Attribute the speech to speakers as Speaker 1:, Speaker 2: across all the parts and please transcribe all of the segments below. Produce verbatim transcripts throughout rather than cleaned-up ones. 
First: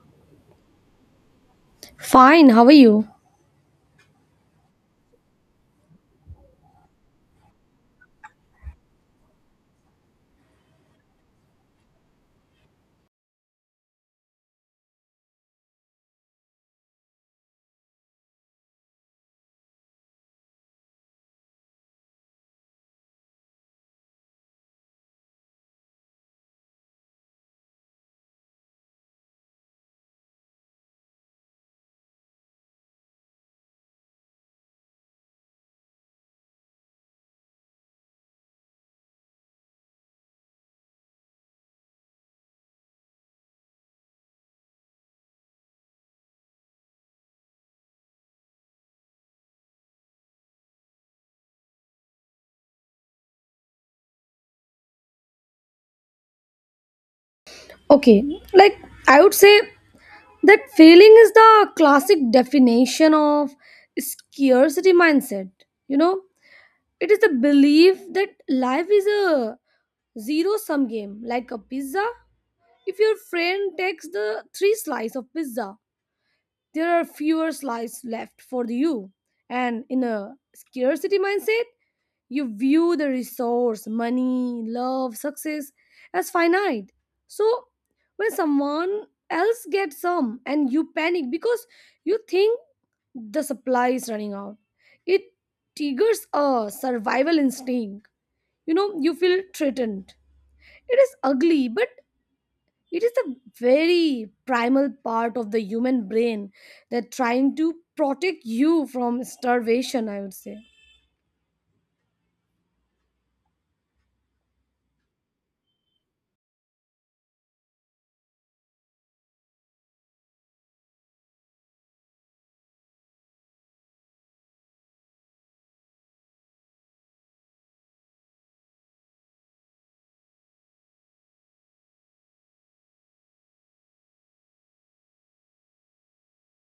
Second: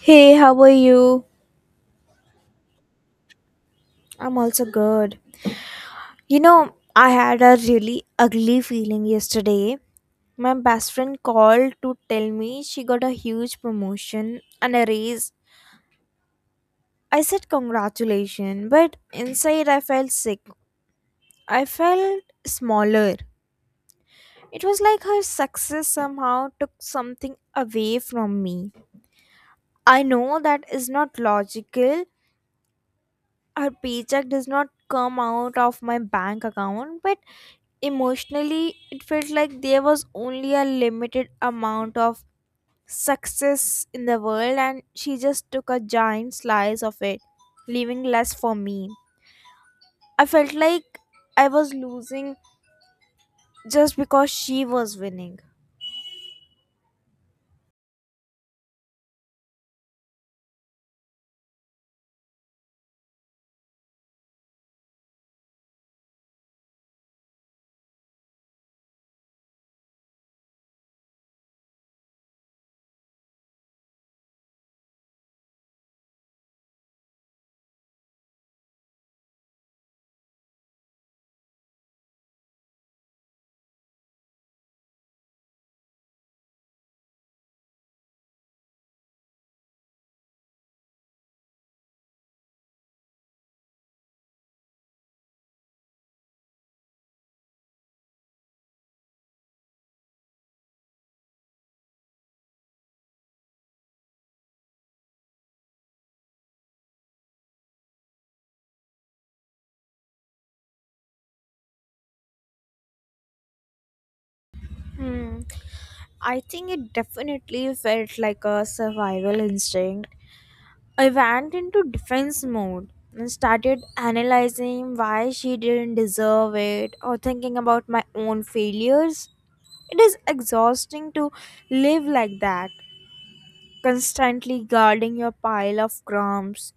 Speaker 1: Hey, how are you?
Speaker 2: Fine, how are you?
Speaker 1: I'm also good. You know, I had a really ugly feeling yesterday. My best friend called to tell me she got a huge promotion and a raise. I said congratulations, but inside I felt sick. I felt smaller. It was like her success somehow took something away from me. I know that is not logical. Her paycheck does not come out of my bank account, but emotionally, it felt like there was only a limited amount of success in the world, and she just took a giant slice of it, leaving less for me. I felt like I was losing just because she was winning.
Speaker 2: Okay, like I would say that failing is the classic definition of scarcity mindset. You know, it is the belief that life is a zero sum game, like a pizza. If your friend takes the three slice of pizza, there are fewer slices left for you. And in a scarcity mindset, you view the resource, money, love, success as finite. So when someone else gets some and you panic because you think the supply is running out, it triggers a survival instinct. You know, you feel threatened. It is ugly, but it is the very primal part of the human brain that trying to protect you from starvation, I would say.
Speaker 1: Hmm. I think it definitely felt like a survival instinct. I went into defense mode and started analyzing why she didn't deserve it or thinking about my own failures. It is exhausting to live like that, constantly guarding your pile of crumbs.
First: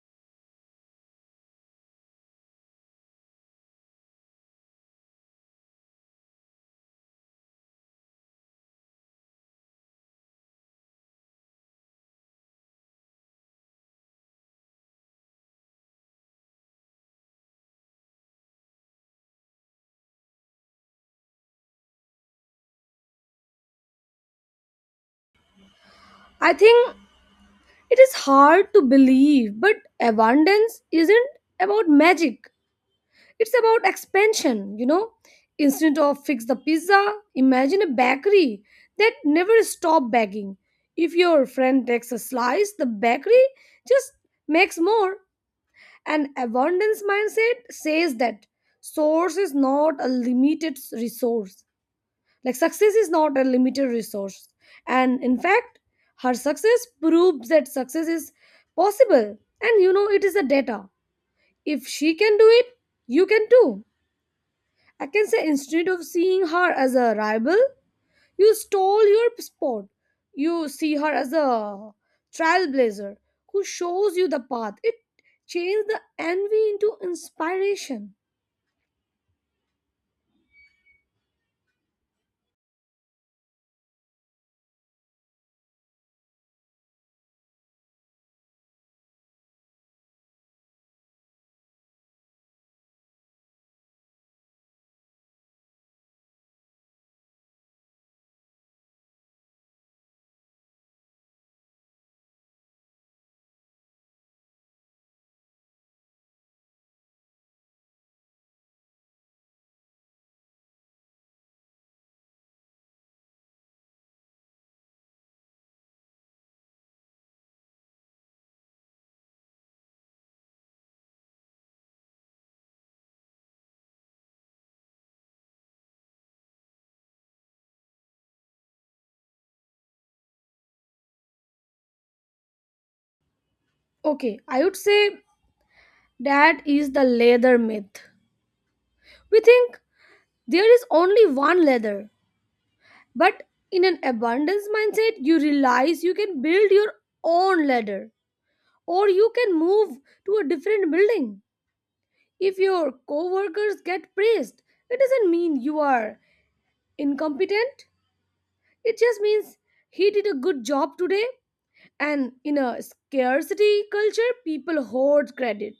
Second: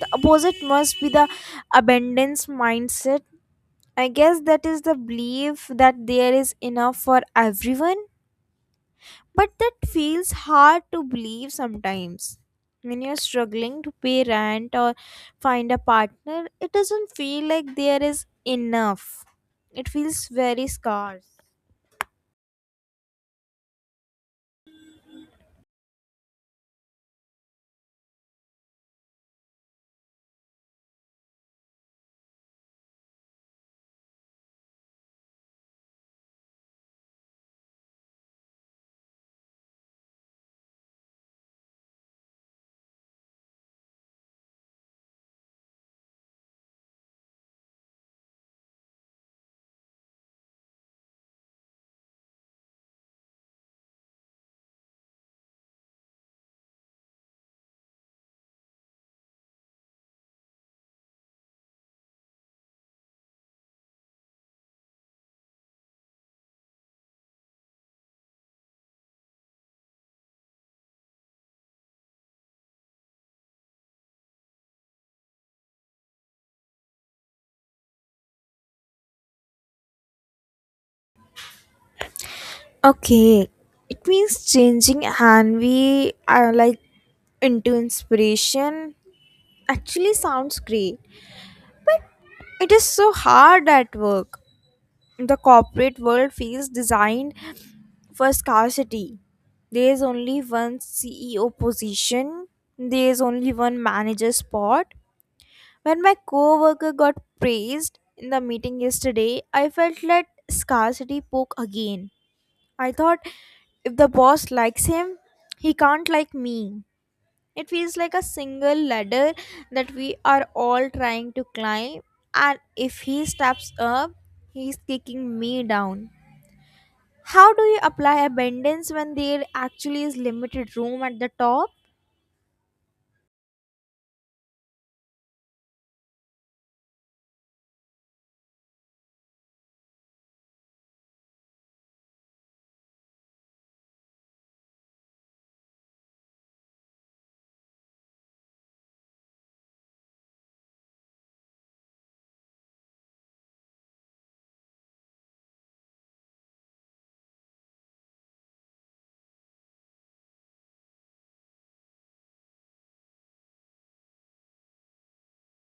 Speaker 1: The opposite must be the abundance mindset. I guess that is the belief that there is enough for everyone, but that feels hard to believe sometimes. When you're struggling to pay rent or find a partner, it doesn't feel like there is enough. It feels very scarce.
Speaker 2: I think it is hard to believe, but abundance isn't about magic. It's about expansion, you know. Instead of fix the pizza, imagine a bakery that never stop baking. If your friend takes a slice, the bakery just makes more. An abundance mindset says that source is not a limited resource. Like success is not a limited resource. And in fact, her success proves that success is possible. And you know, it is a data. If she can do it, you can too. I can say instead of seeing her as a rival, you stole your spot. You see her as a trailblazer who shows you the path. It changed the envy into inspiration.
Speaker 1: Okay, it means changing and we are like into inspiration. Actually, sounds great. It is so hard at work. The corporate world feels designed for scarcity. There is only one C E O position, there is only one manager spot. When my coworker got praised in the meeting yesterday, I felt like scarcity poke again. I thought if the boss likes him, he can't like me. It feels like a single ladder that we are all trying to climb, and if he steps up, he's kicking me down. How do you apply abundance when there actually is limited room at the top?
Speaker 2: Okay, I would say that is the leather myth. We think there is only one leather, but in an abundance mindset, you realize you can build your own ladder, or you can move to a different building. If your coworkers get praised, it doesn't mean you are incompetent. It just means he did a good job today. And in a scarcity culture, people hoard credit.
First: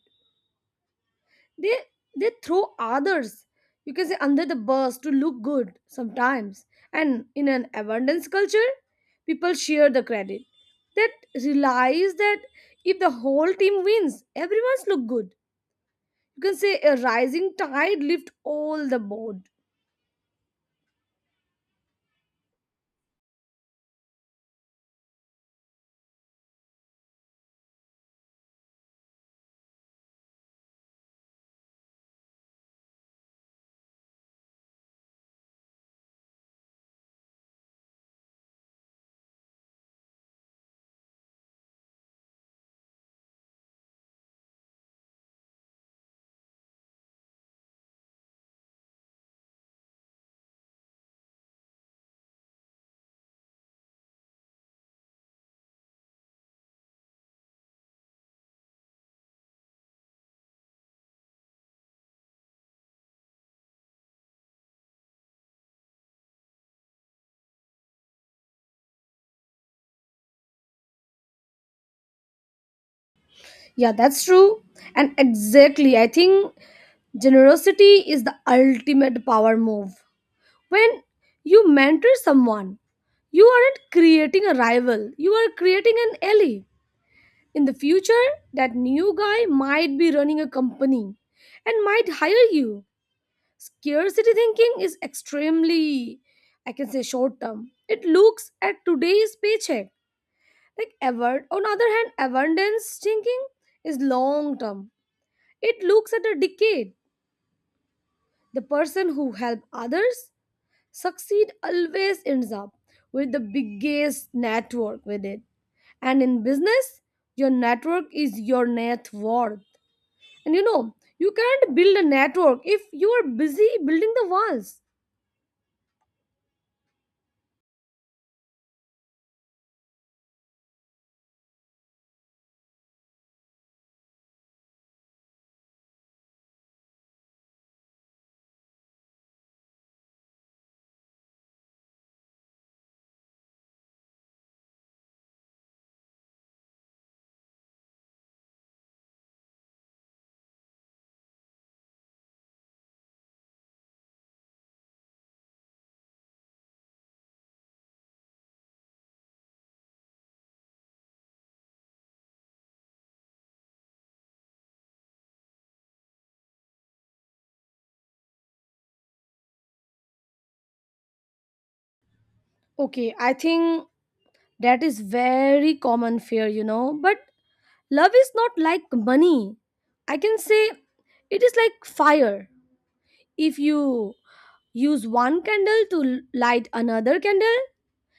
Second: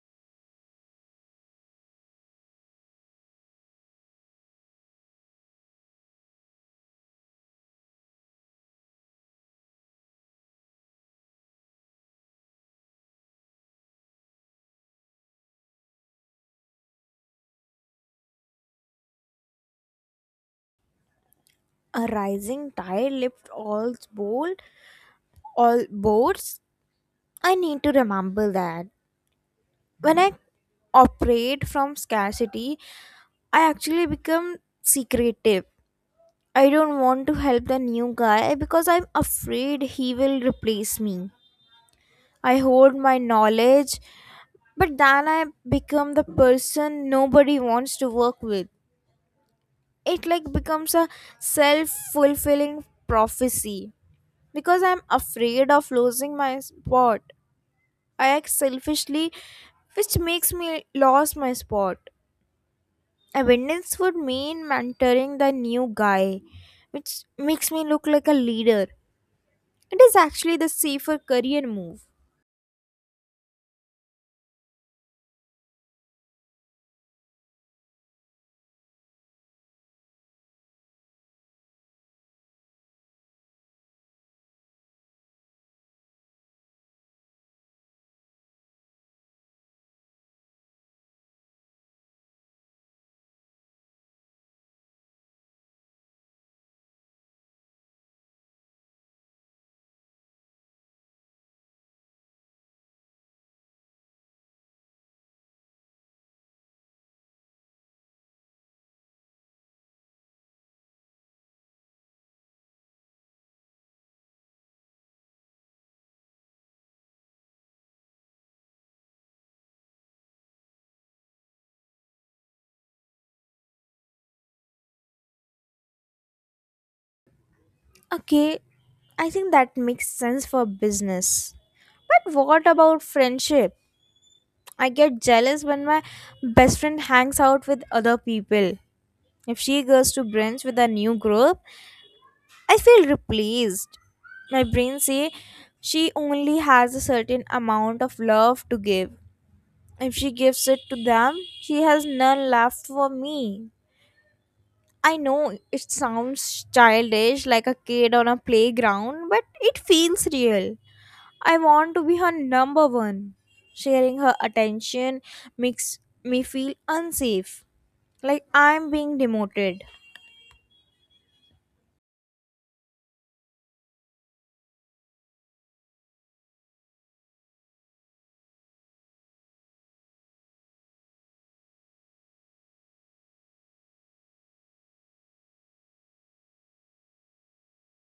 Speaker 2: they they throw others, you can say, under the bus to look good sometimes, and in an abundance culture people share the credit that realize that if the whole team wins everyone's look good. You can say a rising tide lift all the boat.
Speaker 1: A rising tide lifts all bold all boards. I need to remember that. When I operate from scarcity, I actually become secretive. I don't want to help the new guy because I'm afraid he will replace me. I hoard my knowledge, but then I become the person nobody wants to work with. It like becomes a self fulfilling prophecy because I'm afraid of losing my spot. I act selfishly, which makes me lose my spot. Abundance would mean mentoring the new guy, which makes me look like a leader. It is actually the safer career move.
Speaker 2: Yeah, that's true, and exactly I think generosity is the ultimate power move. When you mentor someone, you aren't creating a rival, you are creating an ally. In the future, that new guy might be running a company and might hire you. Scarcity thinking is extremely, I can say, short term. It looks at today's paycheck. Like, ever, on other hand, abundance thinking is long term. It looks at a decade. The person who help others succeed always ends up with the biggest network with it. And in business, your network is your net worth. And you know, you can't build a network if you are busy building the walls.
Speaker 1: Okay, I think that makes sense for business. But what about friendship? I get jealous when my best friend hangs out with other people. If she goes to brunch with a new group, I feel replaced. My brain say she only has a certain amount of love to give. If she gives it to them, she has none left for me. I know it sounds childish, like a kid on a playground, but it feels real. I want to be her number one. Sharing her attention makes me feel unsafe, like I'm being demoted.
Speaker 2: Okay, I think that is very common fear, you know. But love is not like money. I can say it is like fire. If you use one candle to l- light another candle,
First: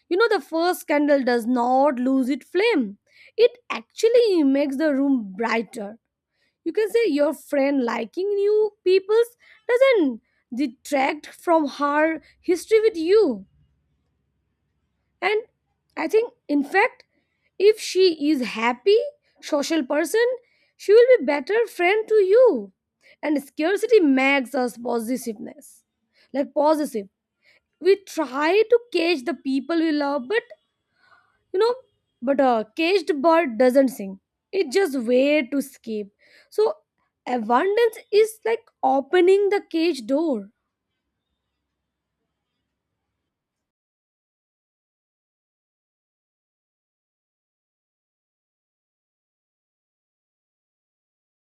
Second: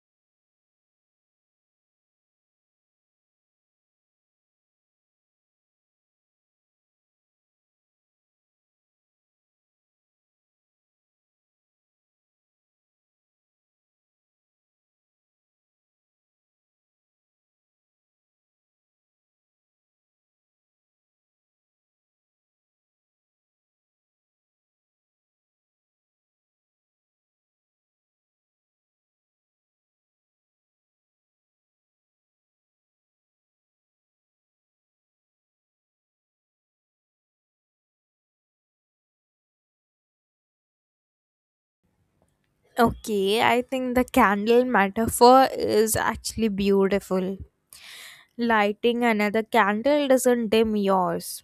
Speaker 2: you know the first candle does not lose its flame. It actually makes the room brighter. You can say your friend liking new peoples doesn't detract from her history with you, and I think in fact if she is happy social person, she will be better friend to you. And scarcity makes us positiveness, like positive, we try to catch the people we love, but you know, but a caged bird doesn't sing, it just wait to escape. So abundance is like opening the cage door.
Speaker 1: Okay, I think the candle metaphor is actually beautiful. Lighting another candle doesn't dim yours.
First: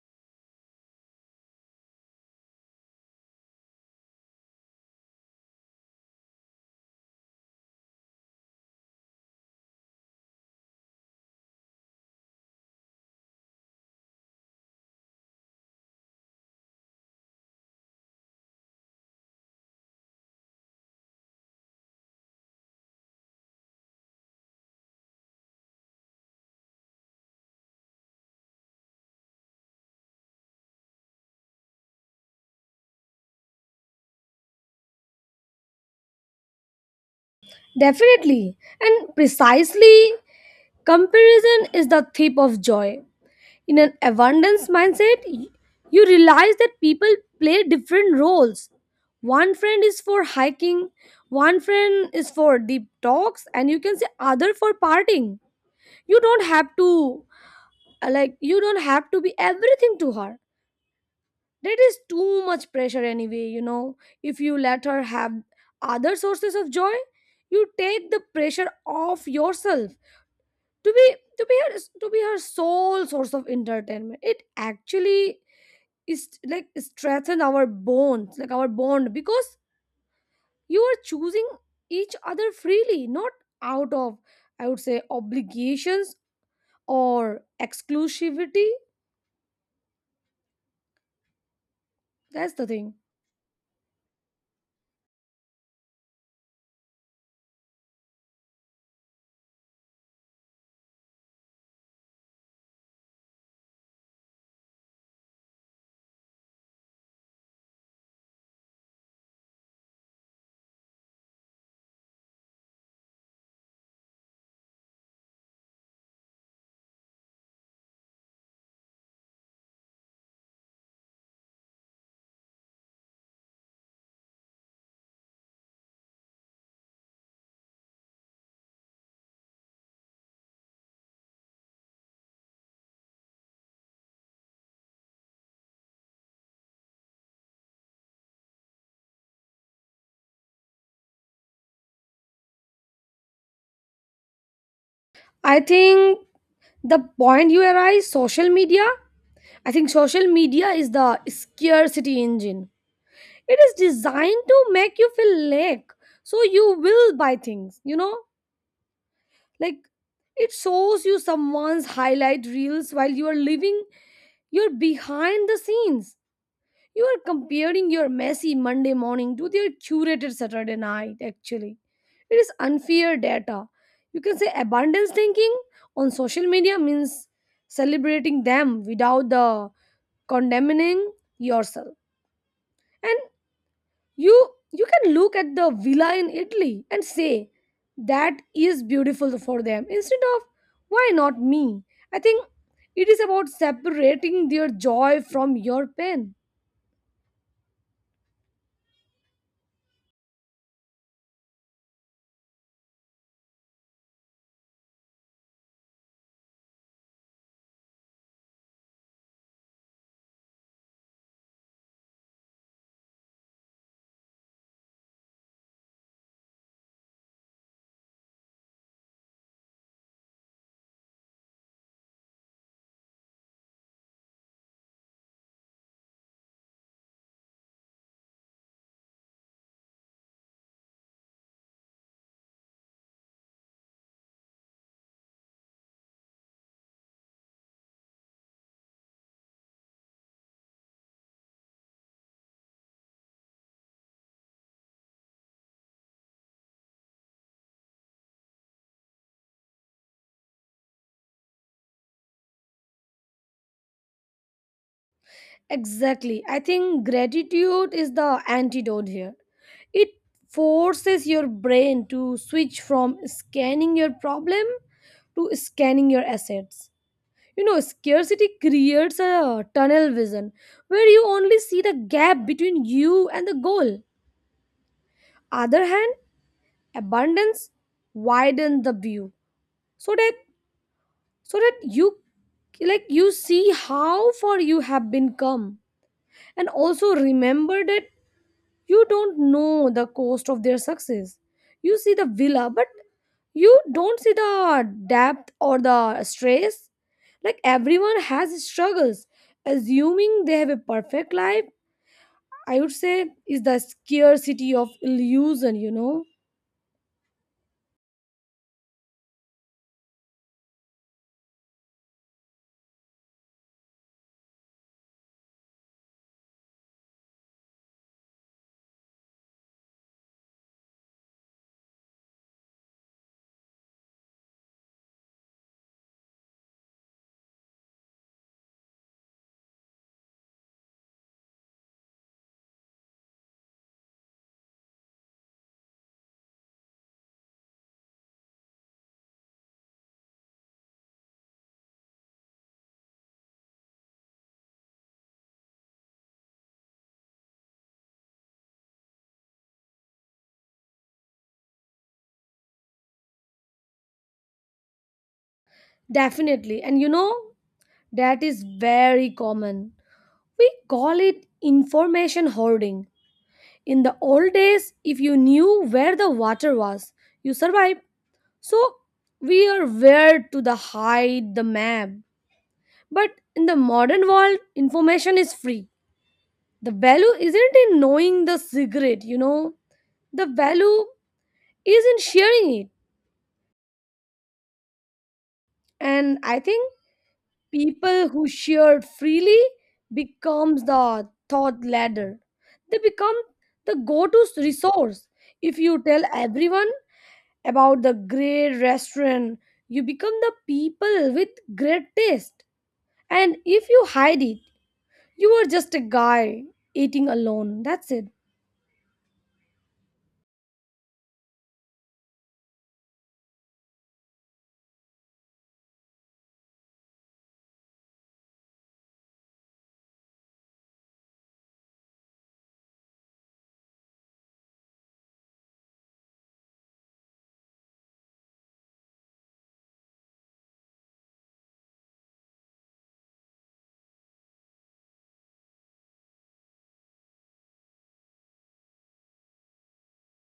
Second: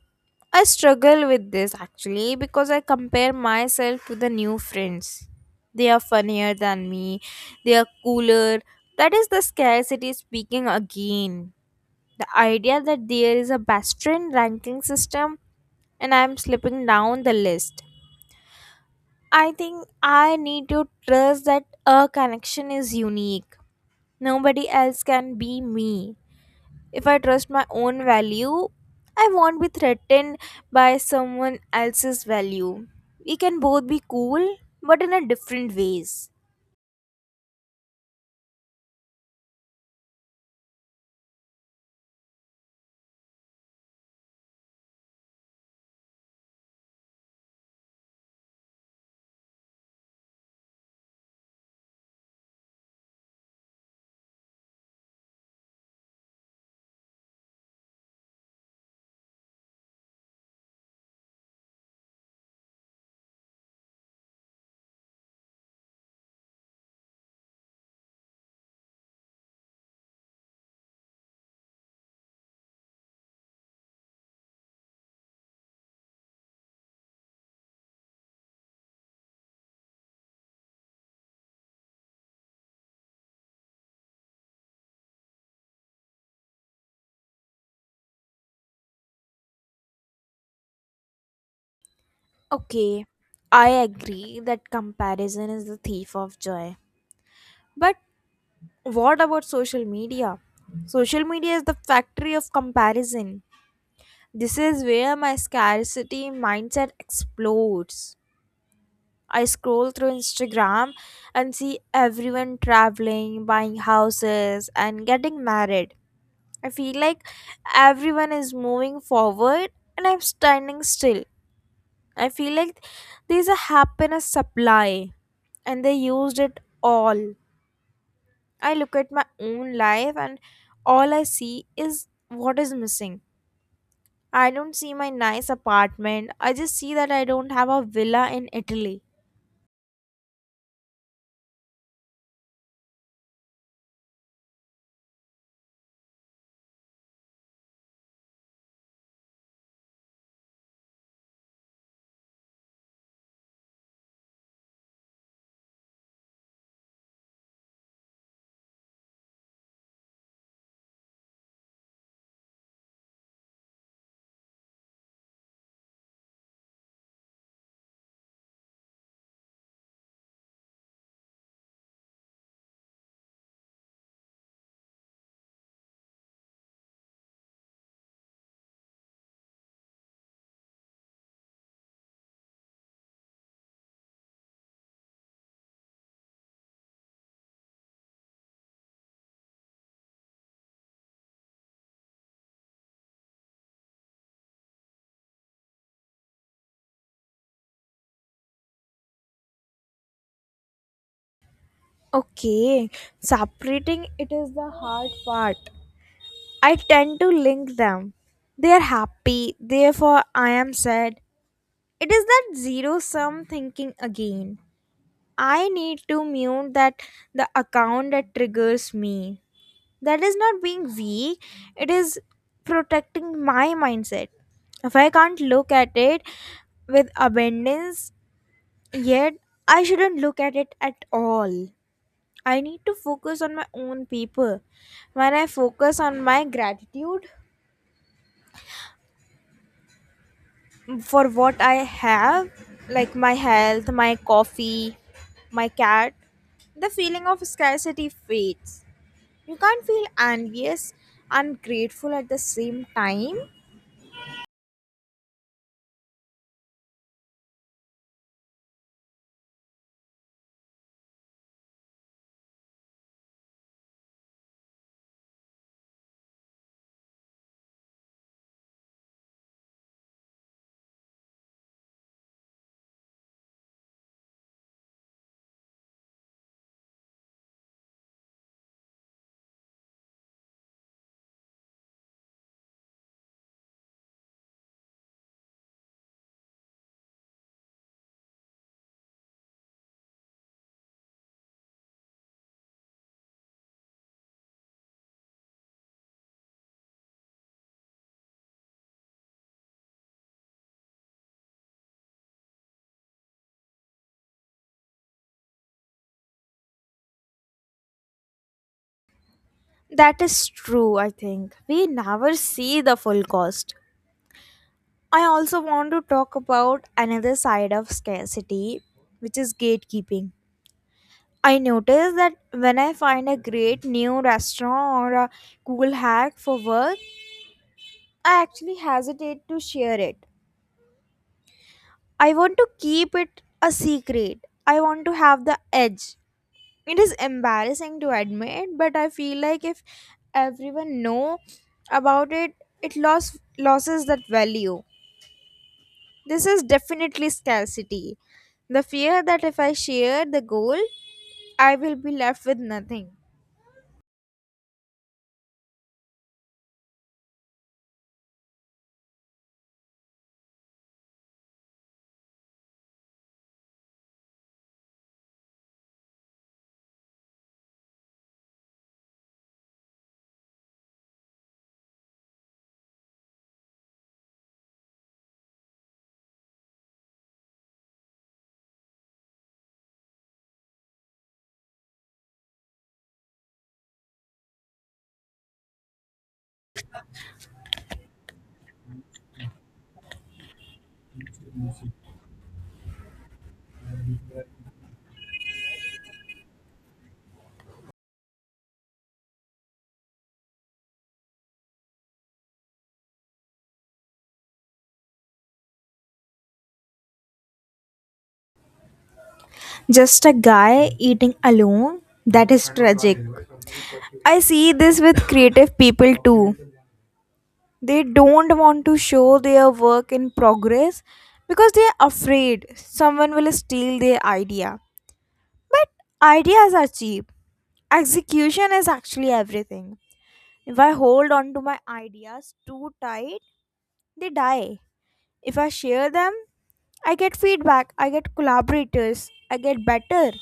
Speaker 1: I struggle with this actually because I compare myself to the new friends. They are funnier than me, they are cooler. That is the scarcity speaking again. The idea that there is a best friend ranking system and I am slipping down the list. I think I need to trust that a connection is unique. Nobody else can be me. If I trust my own value, I won't be threatened by someone else's value. We can both be cool, but in a different ways.
Speaker 2: Definitely and precisely, comparison is the thief of joy. In an abundance mindset, y- you realize that people play different roles. One friend is for hiking, one friend is for deep talks, and you can say other for partying. You don't have to. Uh, like you don't have to be everything to her. That is too much pressure anyway, you know. If you let her have other sources of joy, you take the pressure off yourself to be to be her to be her sole source of entertainment. It actually is like strengthen our bonds, like our bond, because you are choosing each other freely, not out of, I would say, obligations or exclusivity. That's the thing.
Speaker 1: Okay, I agree that comparison is the thief of joy. But what about social media? Social media is the factory of comparison. This is where my scarcity mindset explodes. I scroll through Instagram and see everyone traveling, buying houses, and getting married. I feel like everyone is moving forward and I'm standing still. I feel like there's a happiness supply and they used it all. I look at my own life and all I see is what is missing. I don't see my nice apartment. I just see that I don't have a villa in Italy.
Speaker 2: I think the point you arise social media, I think social media is the scarcity engine. It is designed to make you feel lack, so you will buy things, you know. Like, it shows you someone's highlight reels while you are living you're behind the scenes. You are comparing your messy Monday morning to their curated Saturday night, actually. It is unfair data. You can say abundance thinking on social media means celebrating them without the condemning yourself. And you you can look at the villa in Italy and say that is beautiful for them, instead of why not me? I think it is about separating their joy from your pain.
Speaker 1: Okay, separating it is the hard part. I tend to link them. They are happy, therefore I am sad. It is that zero sum thinking again. I need to mute that the account that triggers me. That is not being weak, it is protecting my mindset. If I can't look at it with abundance, yet I shouldn't look at it at all. I need to focus on my own people. When I focus on my gratitude for what I have, like my health, my coffee, my cat, the feeling of scarcity fades. You can't feel envious and grateful at the same time.
Speaker 2: Exactly. I think gratitude is the antidote here. It forces your brain to switch from scanning your problem to scanning your assets. You know, scarcity creates a tunnel vision where you only see the gap between you and the goal. Other hand, abundance widens the view so that so that you like you see how far you have been come, and also remember that you don't know the cost of their success. You see the villa, but you don't see the depth or the stress. Like everyone has struggles. Assuming they have a perfect life, I would say, is the scarcity of illusion, you know?
Speaker 1: That is true, I think. We never see the full cost. I also want to talk about another side of scarcity, which is gatekeeping. I notice that when I find a great new restaurant or a cool hack for work, I actually hesitate to share it. I want to keep it a secret. I want to have the edge. It is embarrassing to admit, but I feel like if everyone know about it, it loss, loses that value. This is definitely scarcity. The fear that if I share the goal, I will be left with nothing.
Speaker 2: Definitely. And you know, that is very common. We call it information hoarding. In the old days, if you knew where the water was, you survived. So we are where to the hide the map. But in the modern world, information is free. The value isn't in knowing the secret, you know. The value is in sharing it. And I think people who share freely becomes the thought leader. They become the go-to resource. If you tell everyone about the great restaurant, you become the people with great taste. And if you hide it, you are just a guy eating alone. That's it.
Speaker 1: Just a guy eating alone? That is tragic. I see this with creative people too. They don't want to show their work in progress because they are afraid someone will steal their idea. But ideas are cheap. Execution is actually everything. If I hold on to my ideas too tight, they die. If I share them, I get feedback, I get collaborators, I get better.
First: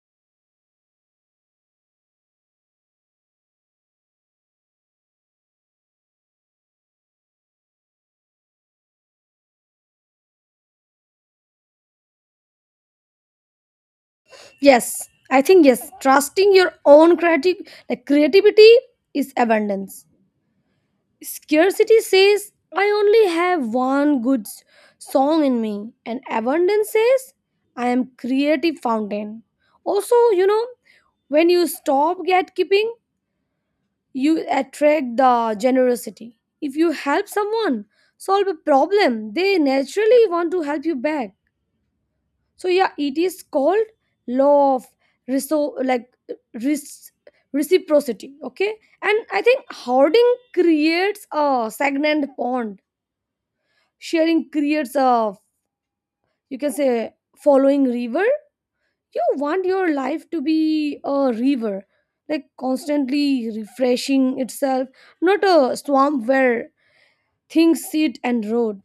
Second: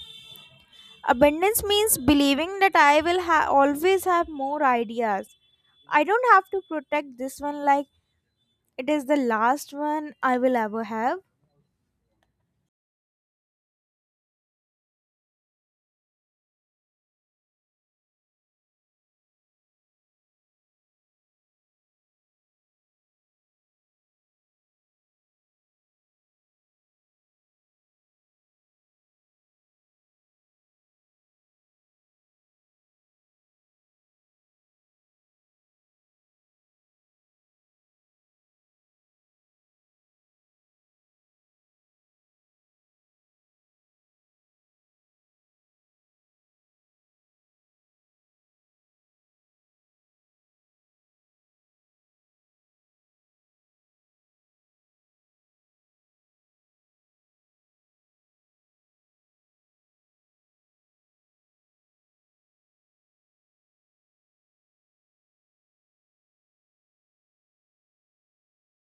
Speaker 1: Abundance means believing that I will ha- always have more ideas. I don't have to protect this one like it is the last one I will ever have.
Speaker 2: Yes, I think yes. Trusting your own creative, like creativity, is abundance. Scarcity says I only have one good s- song in me, and abundance says I am creative fountain. Also, you know, when you stop gatekeeping, you attract the generosity. If you help someone solve a problem, they naturally want to help you back. So yeah, it is called law of reso- like res- reciprocity. Okay, and I think hoarding creates a stagnant pond. Sharing creates a, you can say, following river. You want your life to be a river, like constantly refreshing itself, not a swamp where things sit and rot.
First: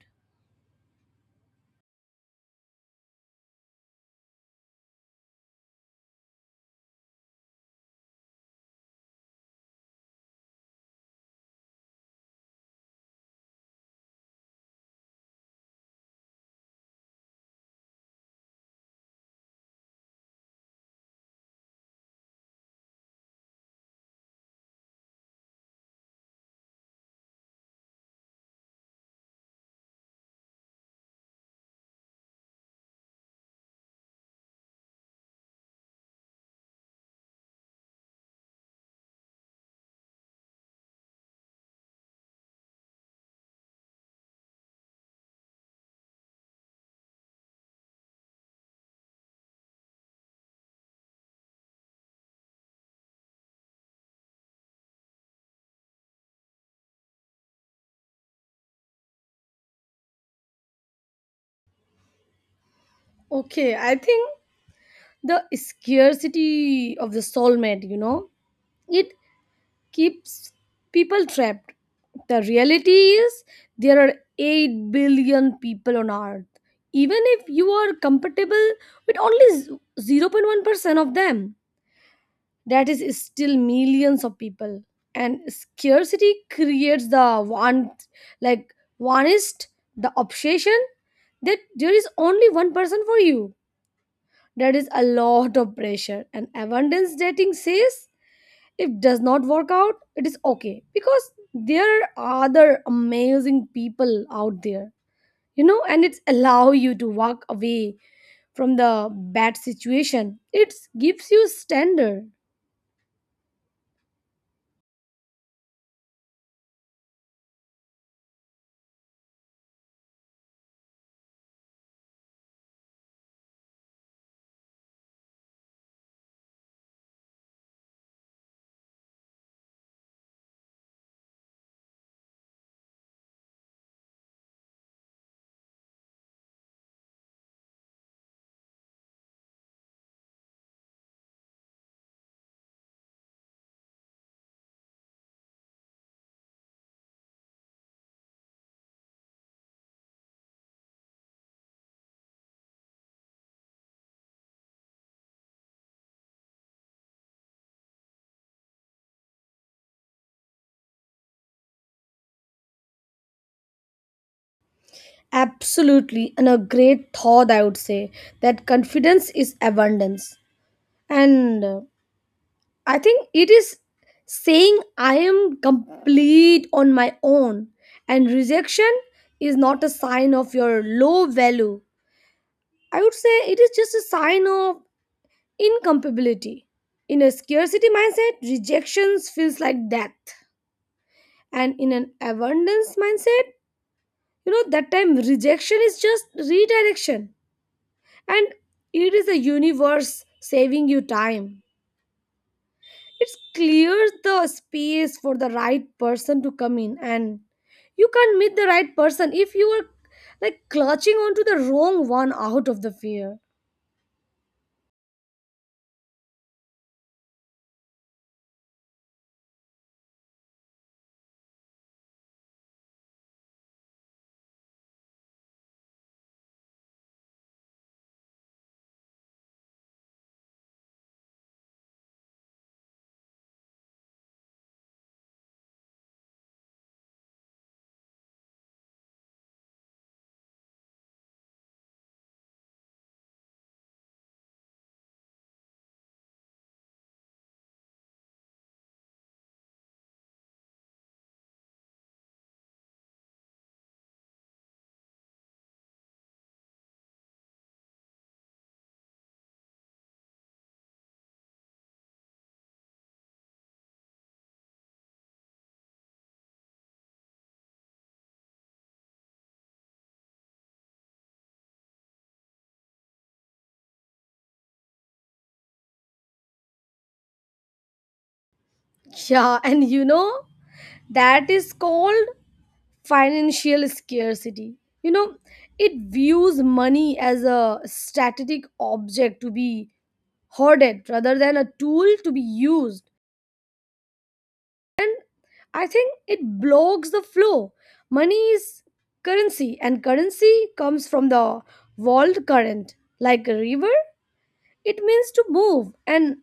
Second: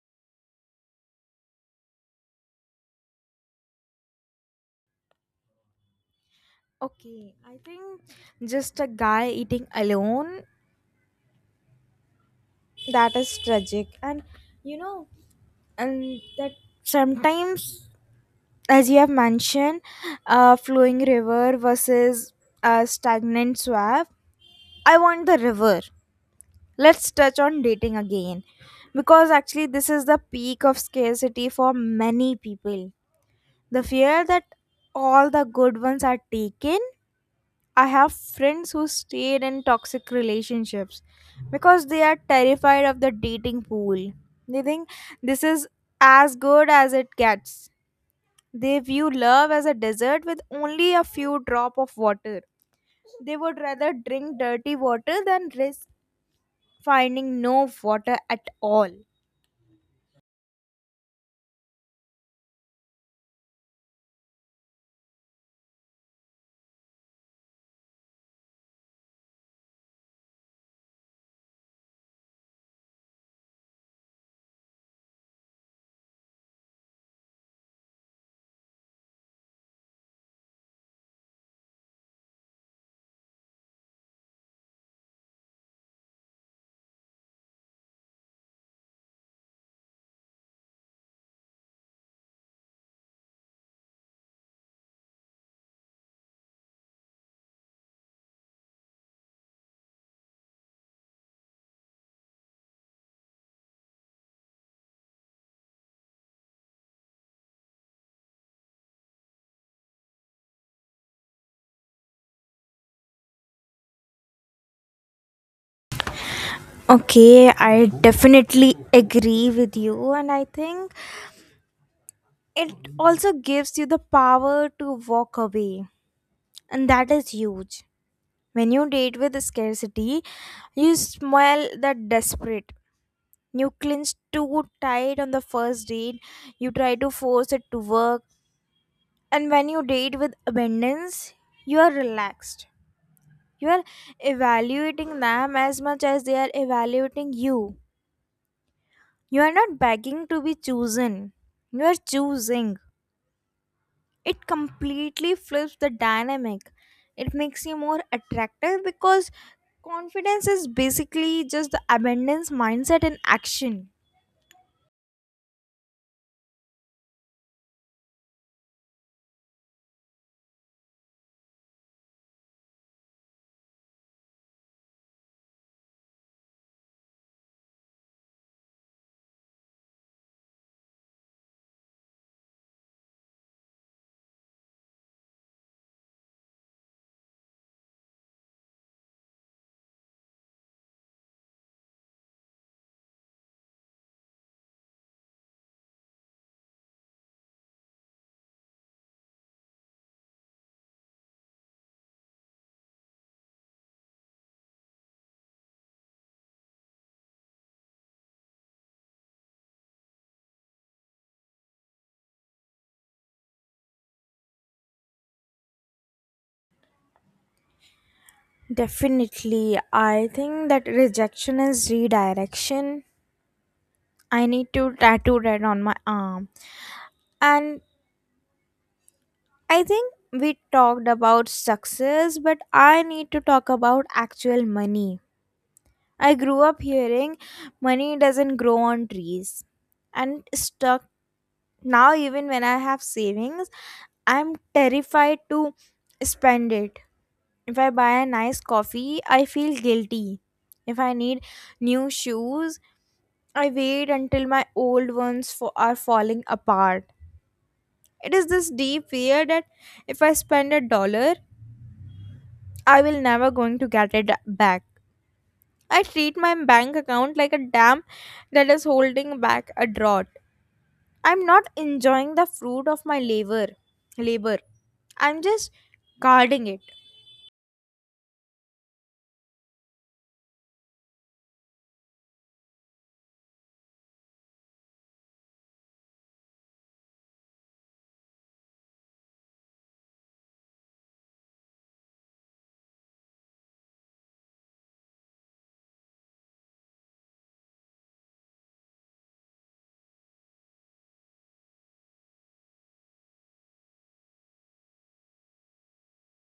Speaker 1: Okay, I think just a guy eating alone, that is tragic. And you know, and that sometimes, as you have mentioned, a flowing river versus a stagnant swamp. I want the river. Let's touch on dating again, because actually this is the peak of scarcity for many people. The fear that all the good ones are taken. I have friends who stayed in toxic relationships because they are terrified of the dating pool. They think this is as good as it gets. They view love as a desert with only a few drop of water. They would rather drink dirty water than risk finding no water at all.
Speaker 2: Okay, I think the scarcity of the soulmate, you know, it keeps people trapped. The reality is there are eight billion people on earth. Even if you are compatible with only zero point one percent of them, that is still millions of people. And scarcity creates the want, like oneist, the obsession that there is only one person for you. That is a lot of pressure. And abundance dating says if it does not work out it is okay because there are other amazing people out there, you know, and it's allow you to walk away from the bad situation. It gives you standard.
Speaker 1: Okay, I definitely agree with you, and I think it also gives you the power to walk away, and that is huge. When you date with scarcity, you smell that desperate. You clinch too tight on the first date, you try to force it to work, and when you date with abundance, you are relaxed. You are evaluating them as much as they are evaluating you. You are not begging to be chosen. You are choosing. It completely flips the dynamic. It makes you more attractive because confidence is basically just the abundance mindset in action.
Speaker 2: Absolutely, and a great thought I would say that confidence is abundance. And uh, I think it is saying I am complete on my own, and rejection is not a sign of your low value. I would say it is just a sign of incompatibility. In a scarcity mindset, rejections feels like death. And in an abundance mindset, you know, that time rejection is just redirection. And it is the universe saving you time. It clears the space for the right person to come in. And you can't meet the right person if you are like clutching onto the wrong one out of the fear.
Speaker 1: Definitely. I think that rejection is redirection. I need to tattoo that on my arm. And I think we talked about success, but I need to talk about actual money. I grew up hearing money doesn't grow on trees, and stuck now even when I have savings I'm terrified to spend it. If I buy a nice coffee, I feel guilty. If I need new shoes, I wait until my old ones fo- are falling apart. It is this deep fear that if I spend a dollar, I will never going to get it back. I treat my bank account like a dam that is holding back a drought. I'm not enjoying the fruit of my labor. Labor. I'm just guarding it.
Speaker 2: Yeah, and you know, that is called financial scarcity, you know. It views money as a static object to be hoarded rather than a tool to be used. I think it blocks the flow. Money is currency, and currency comes from the world current, like a river. It means to move. And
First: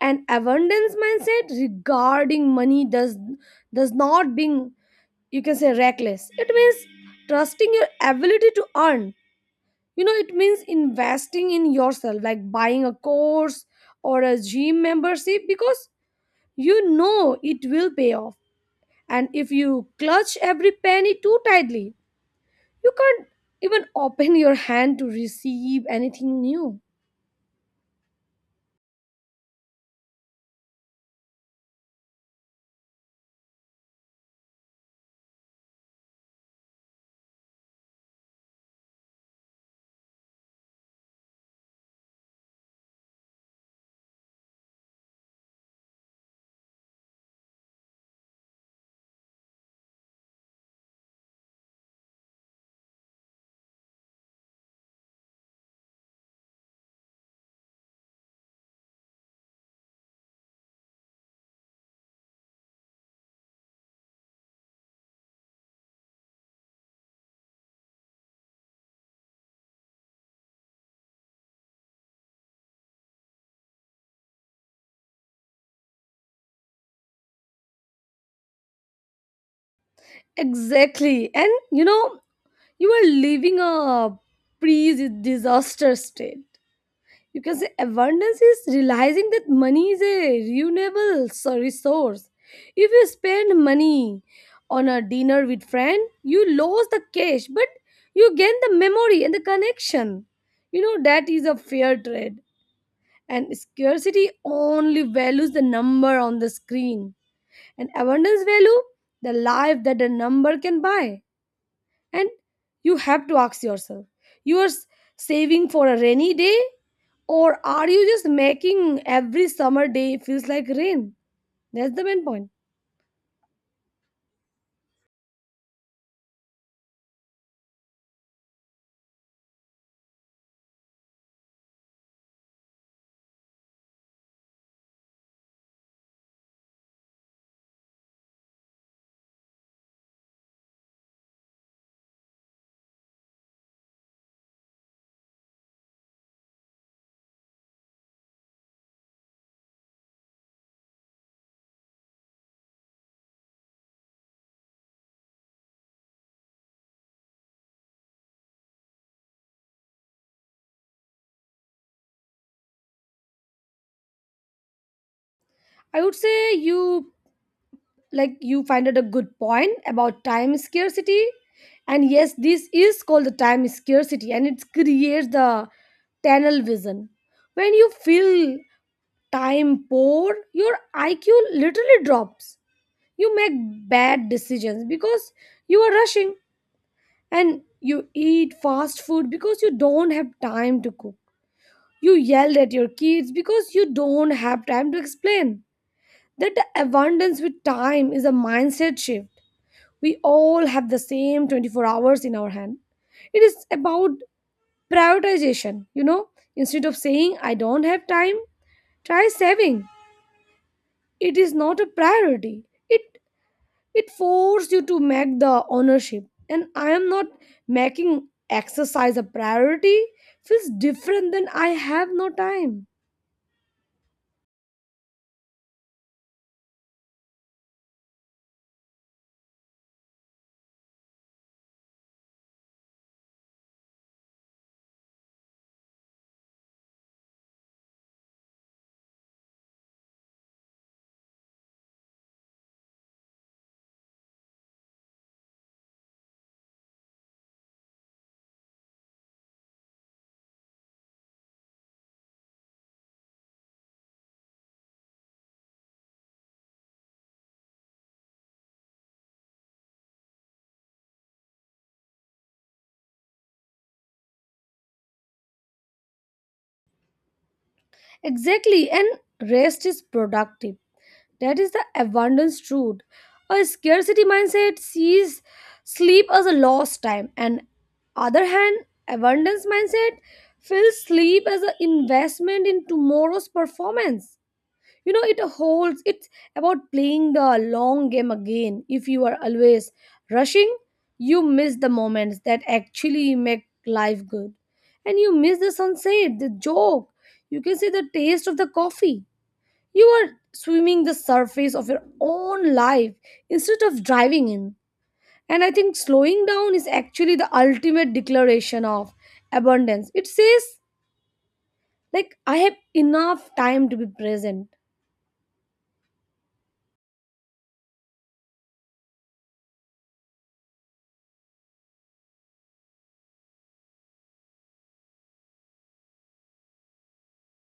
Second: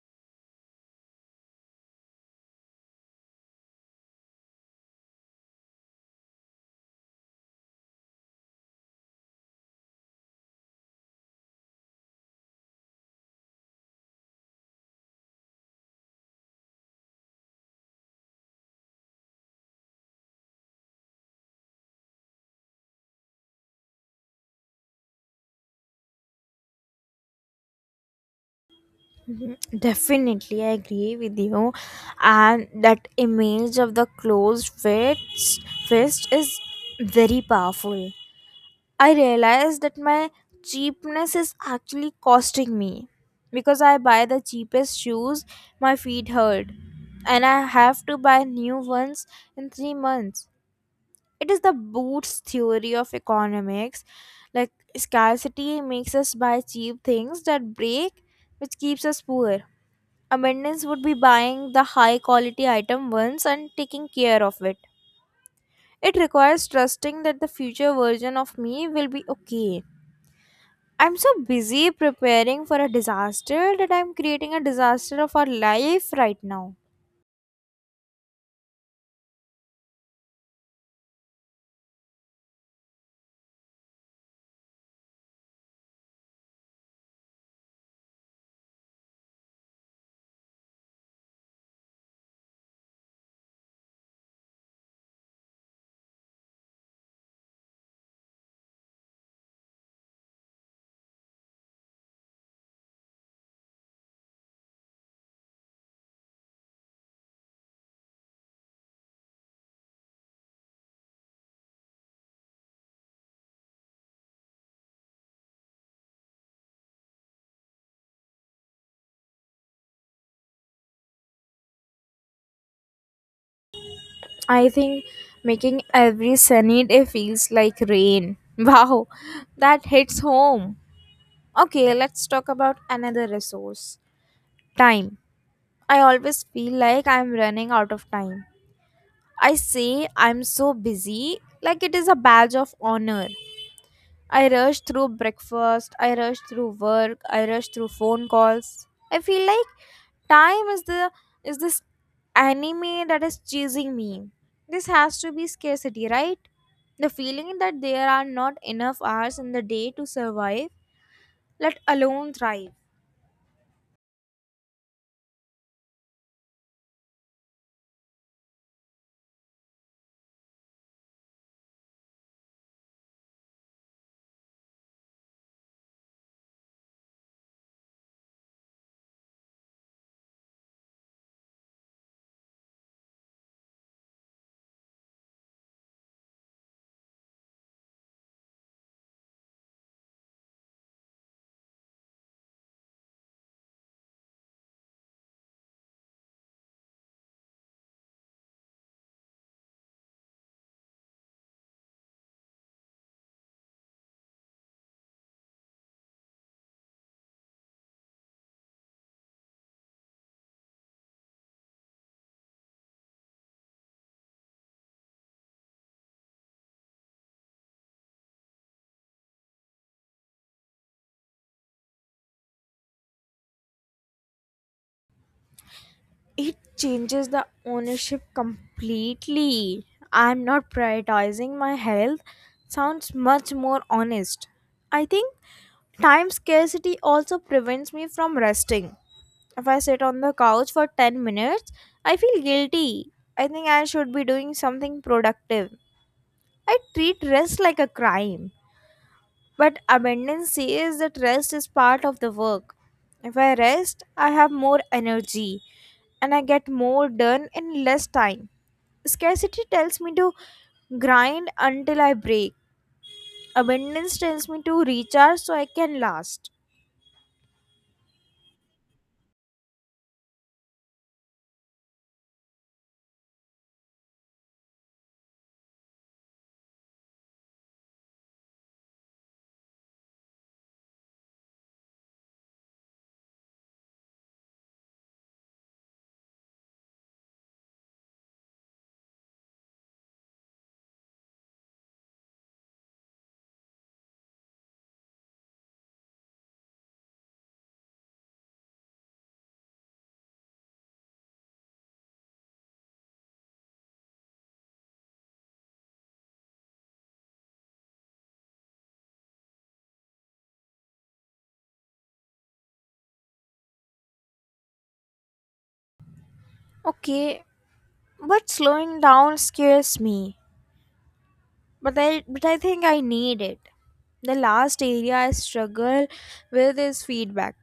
Speaker 2: an abundance mindset regarding money does does not being, you can say, reckless. It means trusting your ability to earn, you know. It means investing in yourself, like buying a course or a gym membership, because you know it will pay off. And if you clutch every penny too tightly, you can't even open your hand to receive anything new.
Speaker 1: Mhm. Definitely, I agree with you. And that image of the closed fist, fist is very powerful. I realized that my cheapness is actually costing me because I buy the cheapest shoes, my feet hurt, and I have to buy new ones in three months. It is the Boots theory of economics. Like, scarcity makes us buy cheap things that break, which keeps us poor. Abundance would be buying the high quality item once and taking care of it. It requires trusting that the future version of me will be okay. I'm so busy preparing for a disaster that I'm creating a disaster of our life right now.
Speaker 2: Exactly. And you know, you are living a pre disaster state. You can say abundance is realizing that money is a renewable so- resource. If you spend money on a dinner with friend, you lose the cash, but you gain the memory and the connection. You know, that is a fair trade. And scarcity only values the number on the screen, and abundance value the life that a number can buy. And you have to ask yourself, you are s- saving for a rainy day, or are you just making every summer day feels like rain? That's the main point.
Speaker 1: I think making every sunny day feels like rain. Wow, that hits home. Okay, let's talk about another resource, time. I always feel like I'm running out of time. I say I'm so busy, like it is a badge of honor. I rush through breakfast, I rush through work, I rush through phone calls. I feel like time is the is this anime that is chasing me. This has to be scarcity, right? The feeling that there are not enough hours in the day to survive, let alone thrive.
Speaker 2: I would say you like you find out a good point about time scarcity. And yes, this is called the time scarcity, and it creates the tunnel vision. When you feel time poor, your I Q literally drops. You make bad decisions because you are rushing, and you eat fast food because you don't have time to cook. You yelled at your kids because you don't have time to explain. That abundance with time is a mindset shift. We all have the same twenty-four hours in our hand. It is about prioritization, you know. Instead of saying, I don't have time, try saving. It is not a priority, it It forced you to make the ownership. And I am not making exercise a priority feels different than I have no time.
Speaker 1: It changes the ownership completely. I'm not prioritizing my health sounds much more honest. I think time scarcity also prevents me from resting. If I sit on the couch for ten minutes, I feel guilty. I think I should be doing something productive. I treat rest like a crime. But abundance says that rest is part of the work. If I rest, I have more energy and I get more done in less time. Scarcity tells me to grind until I break. Abundance tells me to recharge so I can last.
Speaker 2: Exactly. And rest is productive. That is the abundance truth. A scarcity mindset sees sleep as a lost time. And other hand, abundance mindset feels sleep as an investment in tomorrow's performance. You know, it holds, it's about playing the long game again. If you are always rushing, you miss the moments that actually make life good, and you miss the sunset, the joke, you can say the taste of the coffee. You are swimming the surface of your own life instead of driving in. And I think slowing down is actually the ultimate declaration of abundance. It says, like, I have enough time to be present.
Speaker 1: Okay, but slowing down scares me. But I but I think I need it. The last area I struggle with is feedback.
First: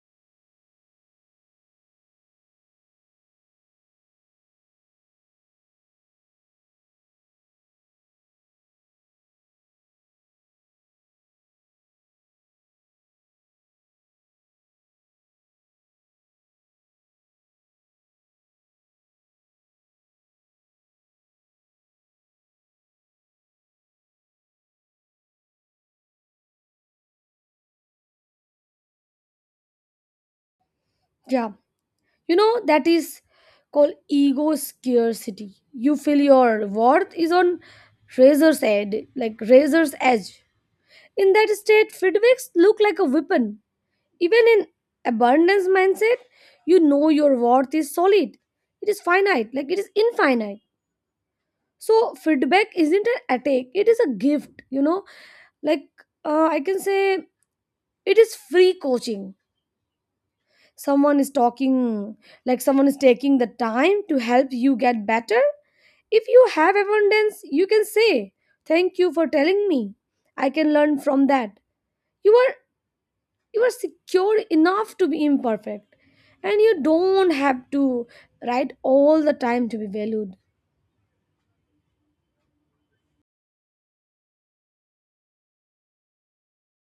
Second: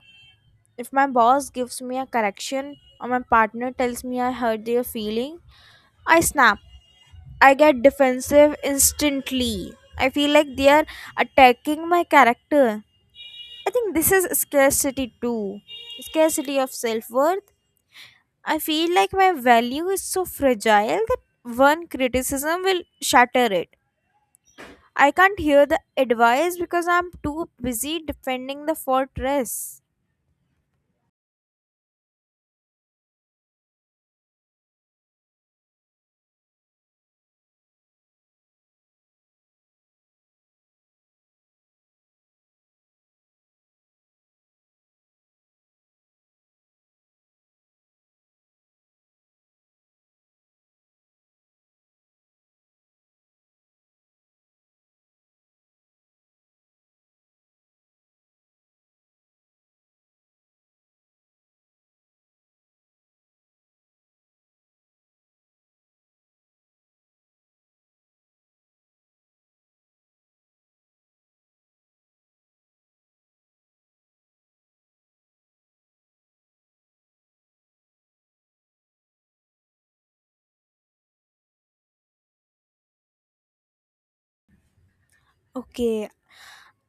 Speaker 1: If my boss gives me a correction or my partner tells me I hurt their feeling, I snap. I get defensive instantly. I feel like they are attacking my character. I think this is scarcity too. Scarcity of self worth. I feel like my value is so fragile that one criticism will shatter it. I can't hear the advice because I'm too busy defending the fortress.
Speaker 2: Yeah, you know that is called ego scarcity. You feel your worth is on razor's edge like razor's edge. In that state, feedbacks look like a weapon. Even in abundance mindset, you know, your worth is solid. It is finite, like it is infinite. So feedback isn't an attack, it is a gift, you know. Like uh, I can say it is free coaching. Someone is talking, like someone is taking the time to help you get better. If you have abundance, you can say thank you for telling me, I can learn from that. You are you are secure enough to be imperfect, and you don't have to write all the time to be valued.
Speaker 1: Okay,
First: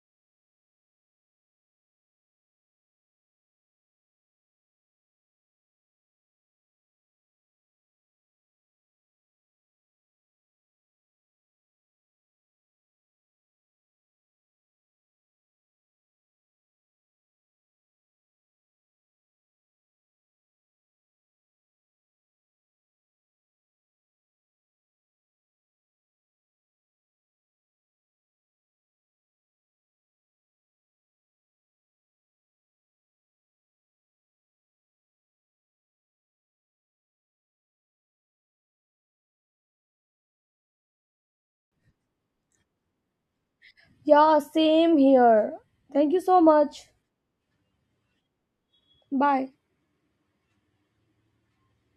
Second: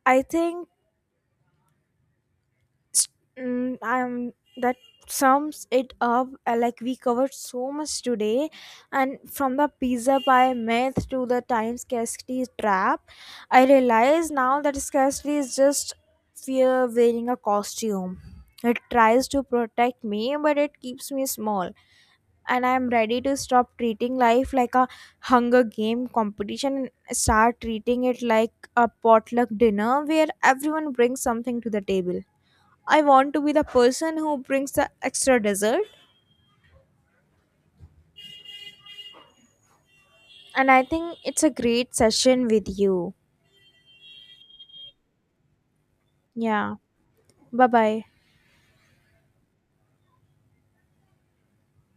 Speaker 1: I think Mm, I'm that sums it up. Uh, Like we covered so much today, and from the pizza pie myth to the time scarcity trap, I realize now that scarcity is just fear wearing a costume. It tries to protect me, but it keeps me small. And I'm ready to stop treating life like a hunger game competition and start treating it like a potluck dinner where everyone brings something to the table. I want to be the person who brings the extra dessert. And I think it's a great session with you.
Speaker 2: Yeah, same here. Thank you so
Speaker 1: Yeah.
Speaker 2: much.
Speaker 1: Bye bye.
Speaker 2: Bye.